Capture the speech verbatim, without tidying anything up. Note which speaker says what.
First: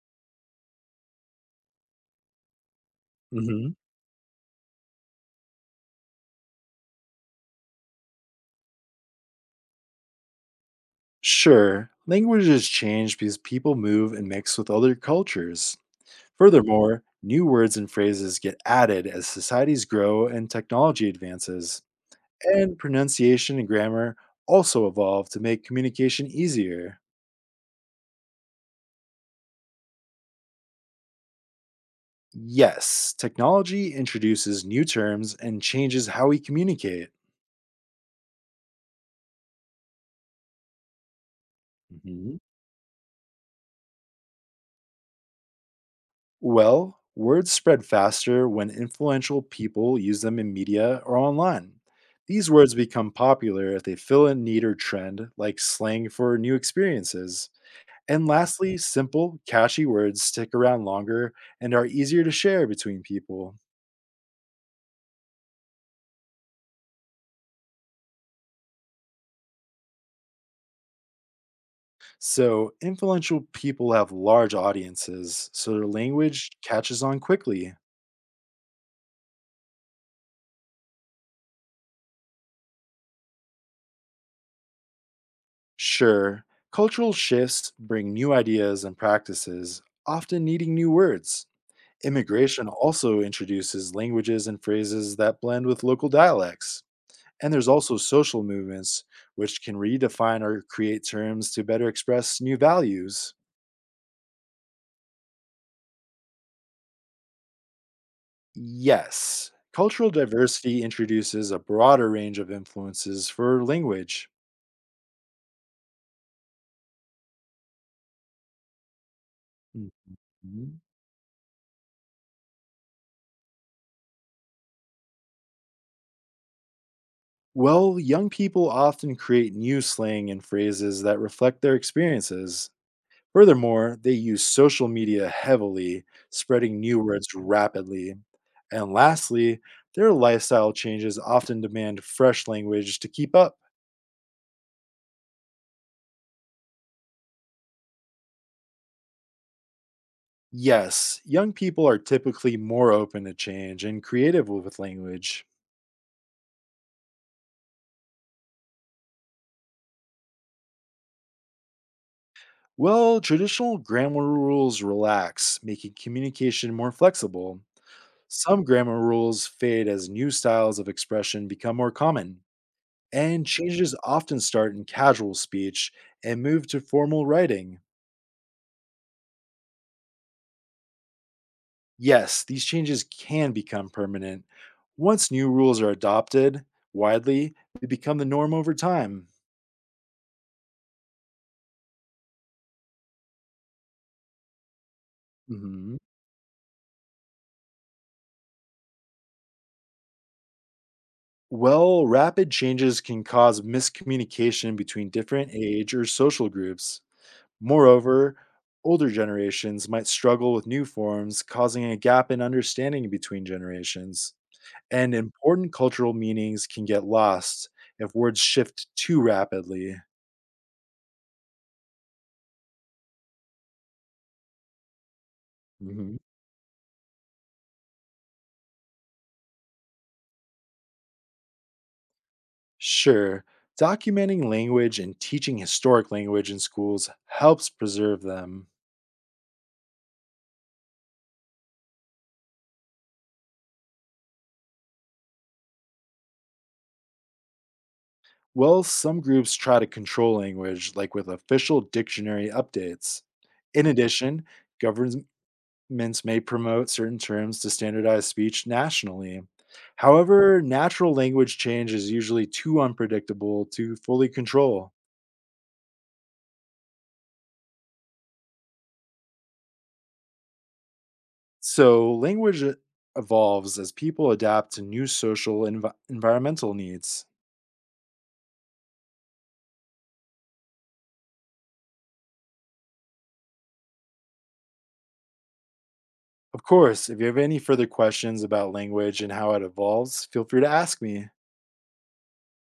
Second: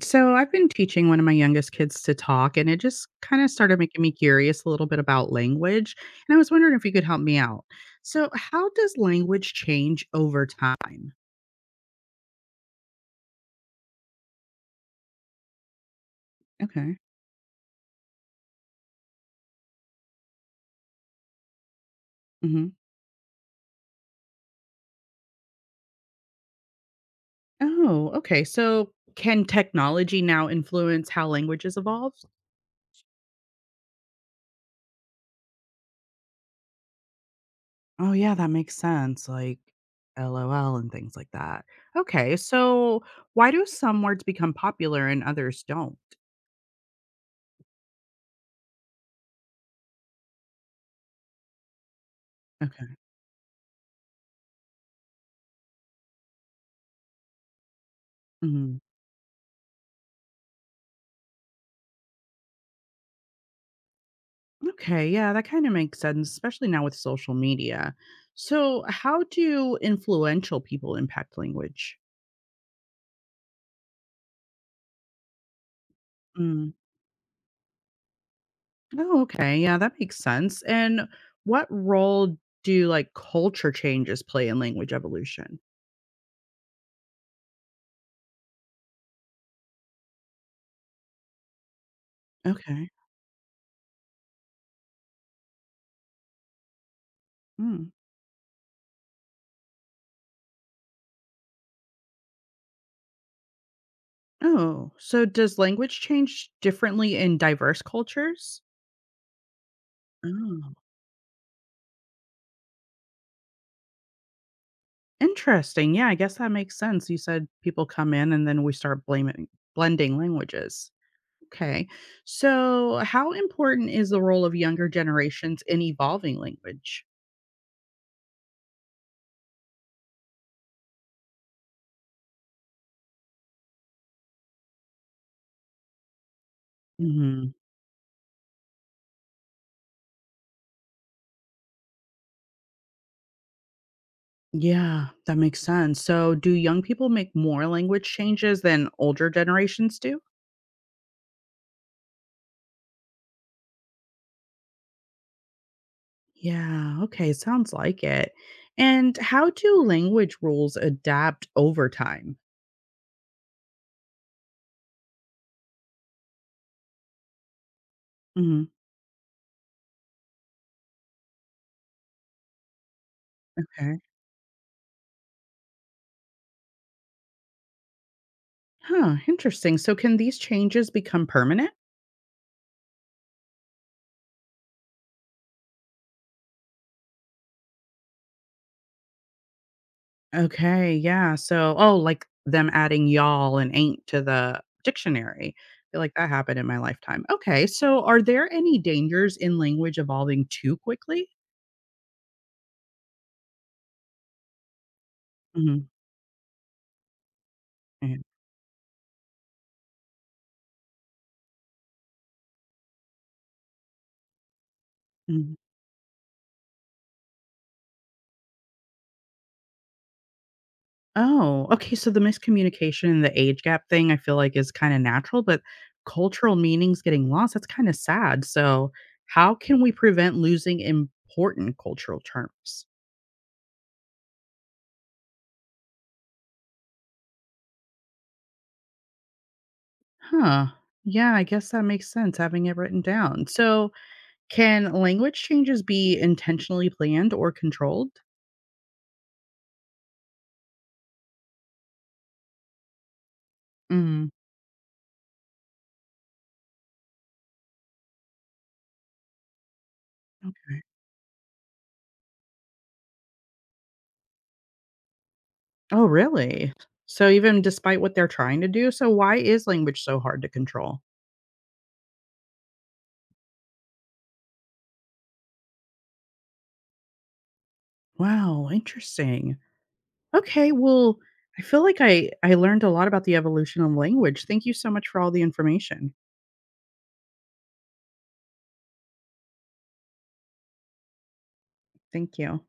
Speaker 1: So I've been teaching one of my youngest kids to talk, and it just kind of
Speaker 2: Hmm.
Speaker 1: started making me curious a little bit about language. And I was wondering if you could help me out. So, how does language change over time?
Speaker 2: Sure, languages change because people move and mix with other cultures.
Speaker 1: Okay.
Speaker 2: Furthermore, new words and phrases get added as societies grow and technology advances,
Speaker 1: hmm
Speaker 2: and pronunciation and grammar also evolve to make communication easier.
Speaker 1: Oh, okay. So, can technology now influence how languages evolve?
Speaker 2: Yes, technology introduces new terms and changes how we communicate.
Speaker 1: Oh, yeah, that makes sense. Like L O L and things like that. Okay.
Speaker 2: Mhm.
Speaker 1: So, why do some words become popular and others don't?
Speaker 2: Well, words spread faster when influential people use them in media or online. These words become popular if they fill a need or trend, like slang for new experiences. And
Speaker 1: Okay.
Speaker 2: lastly, simple, catchy words stick around longer and are easier to share between people.
Speaker 1: Okay, yeah, that kind of makes sense, especially now with social media. So, how do influential people impact language?
Speaker 2: So, influential people have large audiences, so their language
Speaker 1: Mm.
Speaker 2: catches on quickly.
Speaker 1: Oh, okay. Yeah, that makes sense. And what role do like culture changes play in language evolution?
Speaker 2: Sure, cultural shifts bring new ideas and practices, often needing new words. Immigration
Speaker 1: Okay.
Speaker 2: also introduces languages and phrases that blend with local dialects. And there's
Speaker 1: Mm.
Speaker 2: also social movements, which can redefine or create terms to better express new values.
Speaker 1: Oh, so does language change differently in diverse cultures?
Speaker 2: Yes, cultural
Speaker 1: Oh,
Speaker 2: diversity introduces a broader range of influences for language.
Speaker 1: interesting. Yeah, I guess that makes sense. You said people come in and then we start blaming blending
Speaker 2: Mhm.
Speaker 1: languages. Okay. So, how important is the role of younger generations in evolving language?
Speaker 2: Well, young people often create new slang and phrases that reflect their experiences. Furthermore, they use social media heavily, spreading new, mhm, words
Speaker 1: Hmm
Speaker 2: rapidly. And lastly, their lifestyle changes often demand fresh language to keep up.
Speaker 1: Yeah, that makes sense. So, do young people make more language changes than older generations do?
Speaker 2: Yes, young people are typically more open to change and creative with language.
Speaker 1: Yeah, okay, sounds like it. And how do language rules adapt over time?
Speaker 2: Well, traditional grammar rules relax, making communication more flexible.
Speaker 1: Hmm
Speaker 2: Some grammar rules fade as new styles of expression become more common, and changes
Speaker 1: Okay.
Speaker 2: often start in casual speech and move to formal writing.
Speaker 1: Huh, interesting. So, can these changes become permanent?
Speaker 2: Yes, these changes can become permanent. Once new rules are adopted widely, they become the norm over time.
Speaker 1: Okay, yeah, so oh, like, them adding "y'all" and "ain't" to the dictionary. I
Speaker 2: Mhm.
Speaker 1: feel like that happened in my lifetime. Okay, so are there any dangers in language evolving too quickly?
Speaker 2: Well, rapid changes can cause miscommunication between different
Speaker 1: Mhm,
Speaker 2: age or social groups.
Speaker 1: mhm,
Speaker 2: Moreover, older generations might struggle with new forms, causing a gap in understanding between generations. And
Speaker 1: mhm.
Speaker 2: important cultural meanings can get lost if words shift too rapidly.
Speaker 1: Oh, okay, so the miscommunication and the age gap thing I feel like is kinda natural, but
Speaker 2: Hmm.
Speaker 1: cultural meanings getting lost, that's kinda sad, so how can we prevent losing important cultural terms?
Speaker 2: Sure, documenting language and teaching historic language in schools helps preserve them.
Speaker 1: Huh, yeah, I guess that makes sense having it written down. So can language changes be intentionally planned or controlled?
Speaker 2: Well, some groups try to control language, like with official dictionary updates. In
Speaker 1: Mm.
Speaker 2: addition, governments may promote certain terms to standardize speech nationally. However, natural language change is usually too unpredictable to fully control.
Speaker 1: Oh, really? So even despite what they're trying to do, so why is language so hard to control?
Speaker 2: So, language e- evolves as people adapt to new social and envi- environmental needs.
Speaker 1: Wow, interesting. Okay, well, I feel like I I learned a lot about the evolution of language. Thank you so much for all the information.
Speaker 2: Of course, if you have any further questions about language and how it evolves, feel free to ask me.
Speaker 1: Thank you.